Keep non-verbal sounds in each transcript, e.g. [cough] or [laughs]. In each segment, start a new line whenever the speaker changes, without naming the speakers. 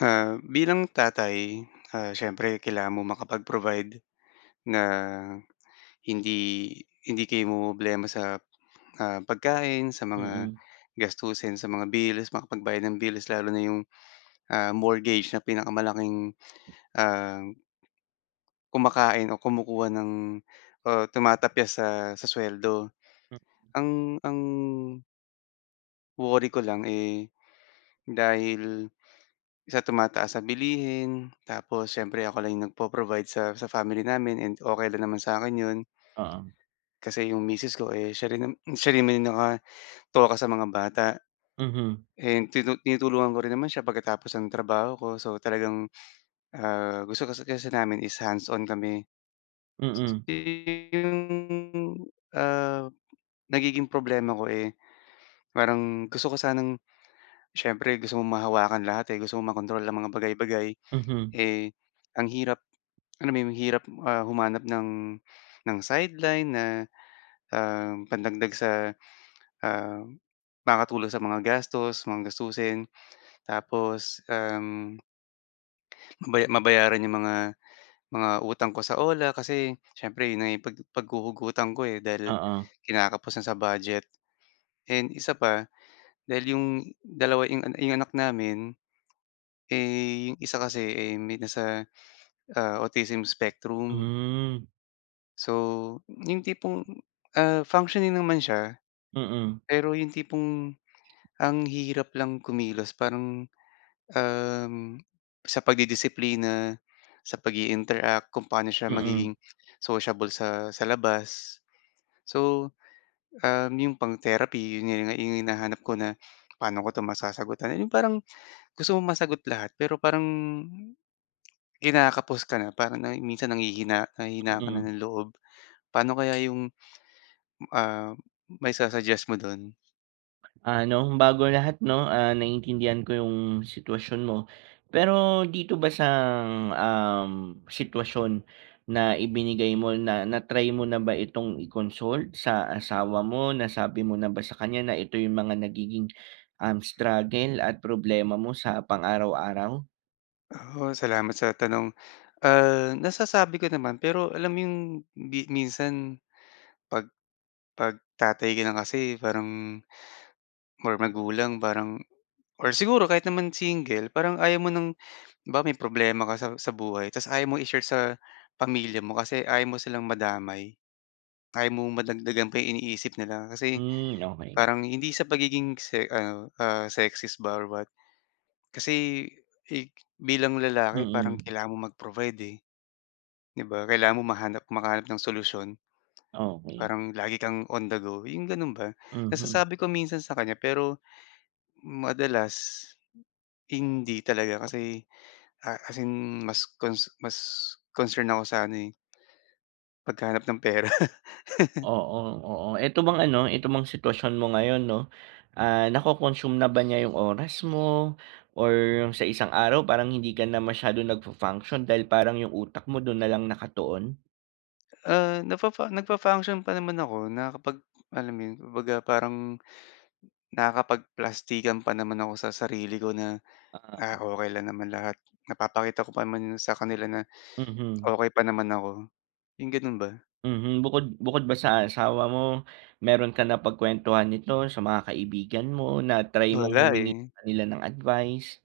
Ah, bilang tatay, ah, siyempre kailangan mong makapag-provide na hindi, hindi kayo mamromroblema sa, ah, pagkain, sa mga
Mm.
gastusin sa mga bills makapagbayad ng bills lalo na 'yong, ah, mortgage na pinakamalaking ah kumakain o kumukuha ng o tumatapyas sa sa suweldo
Hmm.
ang, ang worry ko lang, eh, dahil sa tumataas na bilihin tapos siyempre ako lang 'yong nagpo-provide sa sa family namin and okey lang naman sa akin 'yon.
Oo.
Kasi 'yong misis ko, eh, siya rin and siya rin naman 'yong nakatoka sa mga bata
Mhm.
and tinut tinutulungan ko rin naman siya pagkatapos ng trabaho ko. So talagang, ah, gusto kasi kasi namin is hands-on kami.
Mm.
Eh, 'yong, ah, nagiging problema ko, eh, parang gusto ko sanang siyempre gusto mong mahawakan lahat, eh. Gusto mong makontrol ang mga bagay-bagay.
Mhm.
Eh, ang hirap, alam mo 'yon ang hirap, ah, humanap ng, ng sideline na, um, pandagdag sa, um, makakatulong sa mga gastos mga gastusin tapos, um mabaya mabayaran 'yong mga, mga utang ko sa OLA kasi siyempre 'yon na 'yong pag paghuhugutan ko, eh, dahil
Oo.
kinakapos na sa budget and 1 pa dahil 'yong 2 'yong 'yong anak namin, eh, yung 1 kasi, eh, may nasa, ah, autism spectrum.
Hmm.
So, yung tipong, ah, functioning naman siya.
Mm.
Pero yung tipong, ang hirap lang kumilos parang, um, sa pagdidisiplina, sa pag-iinteract. Kung paano siya
Mm.
magiging sociable sa sa labas so, um, yung pang-therapy 'yon nga yung hinahanap ko na paano ko masasagutan yung parang gusto mong masagot lahat pero parang, kinakapos ka na parang na minsan nanghihina nanghihina ka na
Mm.
ng loob. Paano kaya yung, ah, maisu-suggest mo do'n?
Ano, bago lahat 'no, ah, naiintindihan ko yung sitwasyon mo. Pero dito ba sa, um, sitwasyon na ibinigay mo na, na-try mo na ba itong i-consult sa asawa mo, nasabi mo na ba sa kanya na ito yung mga nagiging, um, struggle at problema mo sa pang araw-araw?
Oo, salamat sa tanong. Ah, nasasabi ko naman pero alam mo yung bi minsan pag, pag tatay ka na kasi parang, or magulang parang or siguro kahit naman single parang ayaw mo ng halimbawa may problema ka sa, sa buhay tapos ayaw mo i-share sa pamilya mo kasi ayaw mo silang madamay. Ayaw mong madagdagan pa yung iniisip nila kasi
Hmm. Okay.
parang hindi sa pagiging se ano, ah, sexist ba or what, kasi, eh, bilang lalaki parang
Mm.
kailangan mong mag-provide, eh, di ba? Kailangan mo mahanap makahanap ng solusyon
Okey.
parang lagi kang on the go, yung gano'n ba?
Mhm.
Nasasabi ko minsan sa kanya pero madalas hindi talaga kasi, ah, as in mas cons mas concern ako sa ano, eh paghahanap ng pera. [laughs]
Oo, oo. Ito bang ano ito bang sitwasyon mo ngayon 'no? Ah, nako-consume na ba niya yung oras mo or yung sa isang araw parang hindi ka na masyadong nag-fu-function dahil parang yung utak mo do'n nalang nakatuon?
Ah, nafafa nag-function pa naman ako, nakakapag alam mo yun, kumbaga parang nakakapagplastikan pa naman ako sa sarili ko na, "Ah,
Oo.
okey lang naman lahat napapakita ko pa naman sa kanila na
Mhm.
okey pa naman ako," yung ganun ba.
Mhm, bukod bukod ba sa asawa mo, mayro'ng ka napagkwentuhan nito sa mga kaibigan mo, na-try mong
Wala,
humingi
eh.
sa ka nila ng advice?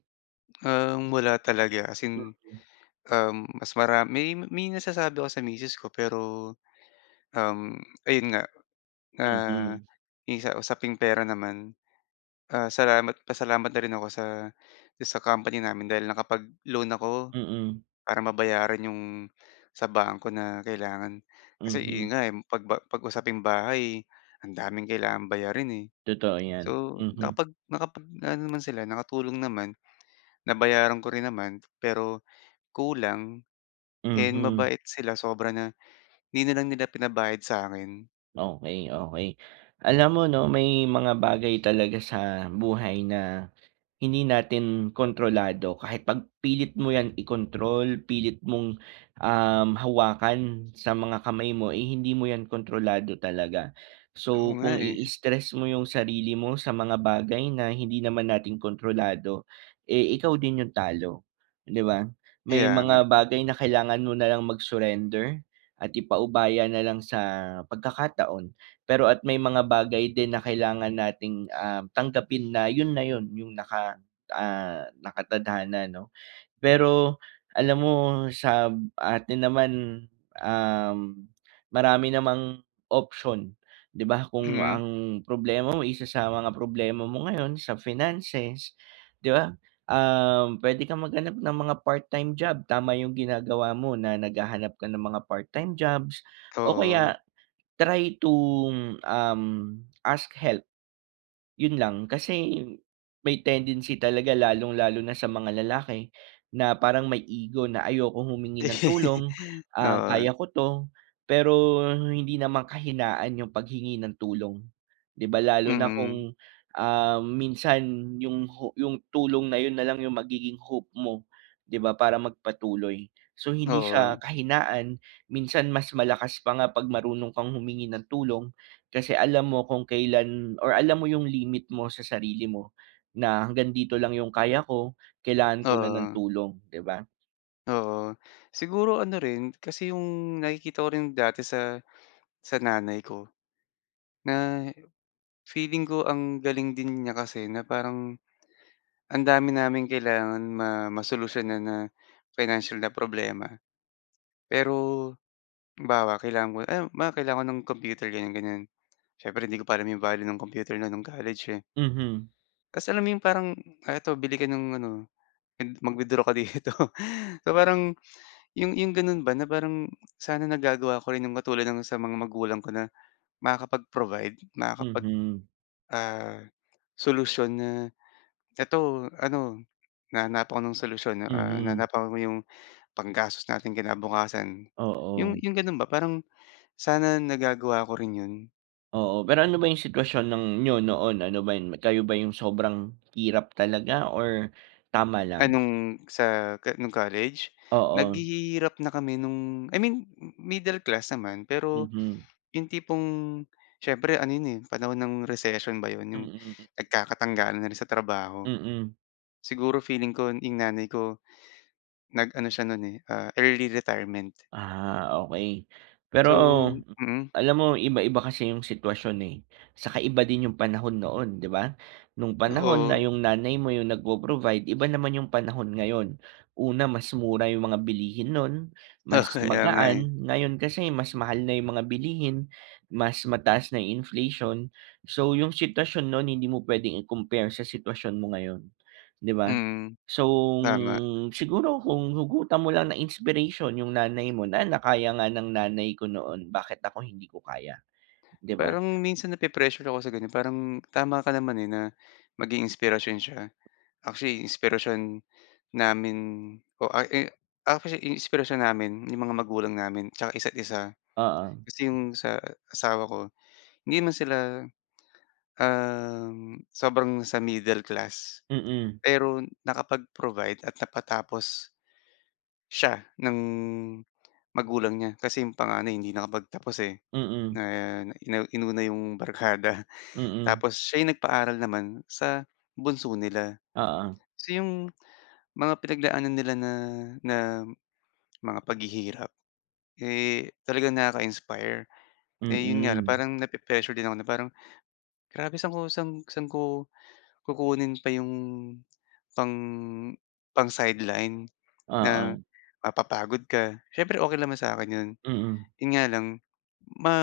Um, wala talaga as in,
Mm.
um, mas marami may may nasasabi ako sa misses ko, pero, um, ayun nga. Ah,
Mhm.
yung sa usaping pera naman. Ah, salamat pasalamat na rin ako sa sa company namin dahil nakapag-loan ako.
Mm.
Para mabayaran 'yong sa bangko na kailangan. Kasi ayun
Mhm.
nga 'pag 'pag usaping bahay, eh, ang daming kailangan bayarin, eh.
Totoo
So,
'yan, mhm.
nakapag nakapag aano naman sila, nakatulong naman. Nabayaran ko rin naman. Pero kulang and,
Mhm.
mabait sila sobra na 'di na lang nila pinabayad sa akin.
Okey, okey, alam mo ’no, may mga bagay talaga sa buhay na, hindi natin kontrolado kahit ’pag pilit mo ’yan ikontrol, pilit mong, um, hawakan sa mga kamay mo, eh, hindi mo ’yan kontrolado talaga.
Oo
So,
nga
kung
eh.
i-stress mo ’yong sarili mo sa mga bagay na hindi naman natin kontrolado, eh, ikaw din ’yong talo, ’di ba? May
Kaya nga.
mga bagay na kailangan mo na lang mag-surrender at ipaubaya na lang sa pagkakataon. Pero at may mga bagay din na kailangan nating, ah, tanggapin na ’yon na ’yon, ’yong naka, ah, nakatadhana ’no. Pero, alam mo, sa atin naman, um, marami namang option, ’di ba? Kung
Mm.
ang problema mo, isa sa mga problema mo ngayon sa finances, ’di ba? Um, puwede kang maghanap ng mga part-time job, tama ’yong ginagawa mo na naghahanap ka ng mga part-time jobs, o
Oo.
kaya, try to, um, ask help. ’Yon lang. Kasi may tendency talaga lalong lalo na sa mga lalaki na parang may ego na ayokong humingi ng tulong,
[laughs]
ah,
Oo.
kaya ko 'to, pero hindi naman kahinaan ’yong paghingi ng tulong. ’Di ba, lalo na
Mm.
kung, um, minsan ’yong ho ’yong tulong na ’yon na lang ’yong magiging hope mo, ’di ba, para magpatuloy. So, hindi siya
Oo.
kahinaan, minsan mas malakas pa nga ’pag marunong kang humingi ng tulong, kasi alam mo kung kailan or alam mo ’yong limit mo sa sarili mo na hanggang dito lang ’yong kaya ko, kailangan ko na ng
Oo.
tulong, ’di ba?
Oo. Siguro ano rin, kasi 'yong nakikita ko rin dati sa sa nanay ko. Na, feeling ko ang galing din niya kasi na parang, ang dami naming kailangan ma masolusyon na financial na problema. Pero, halimbawa kailangan ko, "Ay, ma, baka kailangan ko ng computer." ganyan ganyan. Siyempre hindi ko pa alam 'yong value ng computer na no'ng college, eh.
Mhm.
Kasi alam mo 'yong parang, "Ah, eto bili ka ng ano, mag mag-withdraw ka dito." So, parang 'yong 'yong gano'n ba na parang, sana nagagawa ko rin 'yong katulad ng sa mga magulang ko na, makakapag-provide, makakapag,
Mhm.
ah, solusyon, na eto ano, na nahanapan ko ng solusyon ah,
Mhm.
nahanapan ko 'yong, panggastos nating kinabukasan. 'Yong
Oo.
'yong gano'n ba, parang sana nagagawa ko rin 'yon.
Oo, pero ano ba yung sitwasyon ng niyo noon, ano ba yun? Kayo ba yung sobrang hirap talaga or tama lang?
Anong sa ka nung college?
Oo.
Naghihirap na kami nung I mean middle class naman, pero
Mm.
yung tipong siyempre ano yun, eh, panahon ng recession ba yun? Yung
Mm.
nagkakatanggalan na rin sa trabaho.
Mm.
Siguro feeling ko yung nanay ko nag ano siya nun, eh, ah, early retirement.
Ah, okey pero
So, hmm.
alam mo yung iba-iba kasi yung sitwasyon, eh, saka iba din yung panahon noon, di ba? Nung panahon na
Oo.
yung nanay mo yung nagpo-provide iba naman yung panahon ngayon. Una, mas mura yung mga bilihin nun,
Oo,
mas
kaya nga, eh.
magaan ngayon kasi mas mahal na yung mga bilihin, mas mataas na inflation. So, yung sitwasyon nun hindi mo puwedeng i-compare sa sitwasyon mo ngayon, di ba?
Hmm,
So,
tama.
siguro kung hugutan mo lang na inspiration yung nanay mo na na kaya nga ng nanay ko noon bakit ako hindi ko kaya, di ba?
Parang minsan nape-pressure ako sa ganyan, parang tama ka naman, eh, na maging inspirasyon siya, actually inspirasyon namin o a i actually inspirasyon namin yung mga magulang namin tiyaka isa't isa.
Oo.
Kasi yung sa asawa ko hindi man sila, um, sobrang sa middle class,
Mm.
pero nakapag-provide at napatapos siya ng magulang niya. Kasi yung panganay hindi nakapagtapos, eh, na
Mm.
ina inuna yung barkada,
Mm.
tapos siya yung nagpaaral naman sa bunso nila.
Oo.
So, yung mga pinagdaanan nila na na mga paghihirap, eh, talagang nakaka-inspire, eh, yun nga
Mm.
parang nape-pressure din ako na parang grabe, saan ko saan ko kukunin pa yung pang pang sideline? Na
Oo.
mapapagod ka, siyempre okey naman sa'kin yun,
Mm.
yun nga lang ma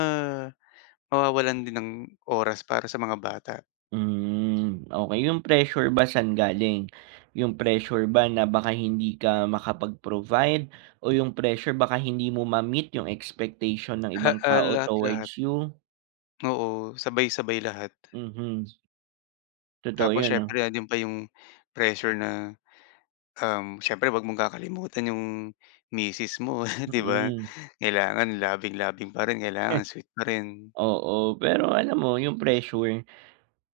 mawawalan din ng oras para sa mga bata.
Hmm, okey. Yung pressure ba saan galing? Yung pressure ba na baka hindi ka makapag-provide o yung pressure baka hindi mo ma-meet yung expectation ng
Ah,
ibang
ah,
tao
lahat-lahat.
towards you?
Oo, sabay-sabay lahat.
Mhm. Totoo
Tapos
'yon, ah.
siyempre nando'n pa yung pressure na, um, siyempre wag mong kakalimutan yung misis mo, [chuckles] di ba?
Mm.
Kailangan loving loving pa rin kailangan sweet parin.
[snorts] Oo. Pero alam mo yung pressure,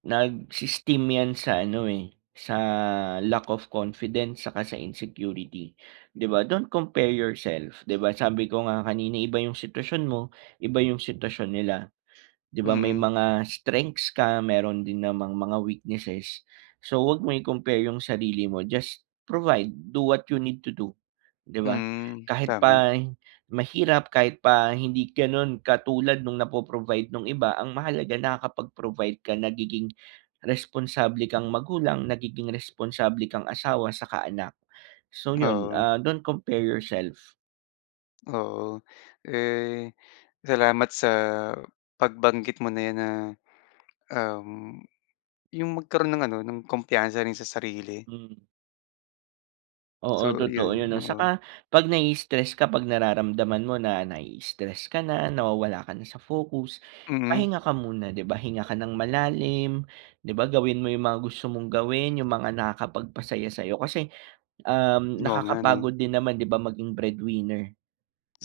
nag-i-esteem yan sa ano, eh, sa lack of confidence 'tsaka sa insecurity, di ba? Don't compare yourself di ba? Sabi ko nga kanina iba yung sitwasyon mo, iba yung sitwasyon nila, di ba? May
Mm.
mga strengths ka mayro'n din namang mga weaknesses. So, wag mong i-compare yung sarili mo, just provide do what you need to do, di ba?
Mm.
Kahit
Tama.
pa mahirap kahit pa hindi gano'n katulad nung napo-provide nung iba ang mahalaga nakakapag-provide ka nagiging responsable kang magulang nagiging responsable kang asawa 'tsaka anak. So, 'yon,
Oo.
ah, don't compare yourself.
Oo. Eh, salamat sa pagbanggit mo na 'yan na, um, yung magkaroon ng ano, ng kumpiyansa rin sa sarili.
Hmm. Oo.
So,
Totoo yun
yun.
'no.
Oo.
Saka 'pag nai-stress ka, 'pag nararamdaman mo na nai-stress ka na, nawawala ka na sa focus,
Mm.
pahinga ka muna, di ba? Hinga ka ng malalim, di ba? Gawin mo yung mga gusto mong gawin, yung mga nakakapagpasaya sa'yo. Kasi, um,
Oo nga 'no.
nakakapagod din naman di ba, maging breadwinner.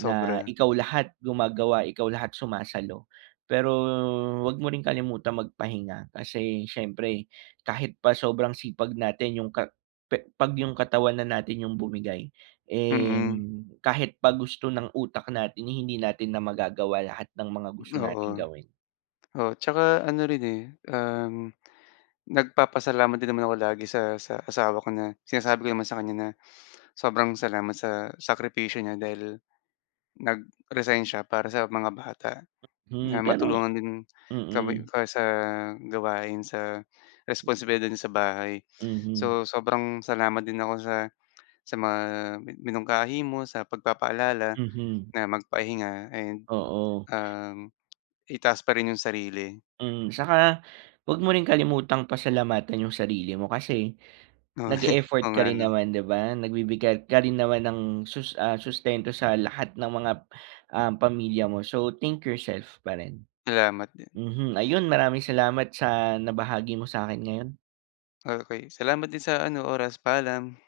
Na ikaw lahat gumagawa, ikaw lahat sumasalo. Pero 'wag mo ring kalimutang magpahinga kasi siyempre kahit pa sobrang sipag natin yung ka pe 'pag yung katawan na natin yung bumigay, eh,
Mm.
kahit pa gusto ng utak natin, hindi natin na magagawa lahat ng mga gusto
Oo.
nating gawin.
O, tsaka ano rin, eh, um, nagpapasalamat din naman ako lagi sa sa asawa ko na, sinasabi ko naman sa kanya na sobrang salamat sa sakripisyo niya dahil nag-resign siya para sa mga bata,
Hmm,
na
pero
matulungan din kami
mm.
ka sa gawain sa responsibilidad niya sa bahay.
Mhm.
So, sobrang salamat din ako sa sa mga mi minungkahi mo, sa pagpapaalala
Mhm.
na magpahinga, ayun.
Oo.
Um, Itaas pa rin yung sarili.
Mm, saka 'wag mo ring kalimutang pasalamatan yung sarili mo kasi
Oo. [chuckles] Oo
nag-e-effort ka
nga
rin
'no.
naman, di ba? Nagbibigay ka rin naman ng sus ah, sustento sa lahat ng mga, um, pamilya mo. So, think yourself pa rin.
Salamat din.
Mhm. Ayun, maraming salamat sa nabahagi mo sa'kin ngayon.
Okey. Salamat din sa ano, oras. Paalam.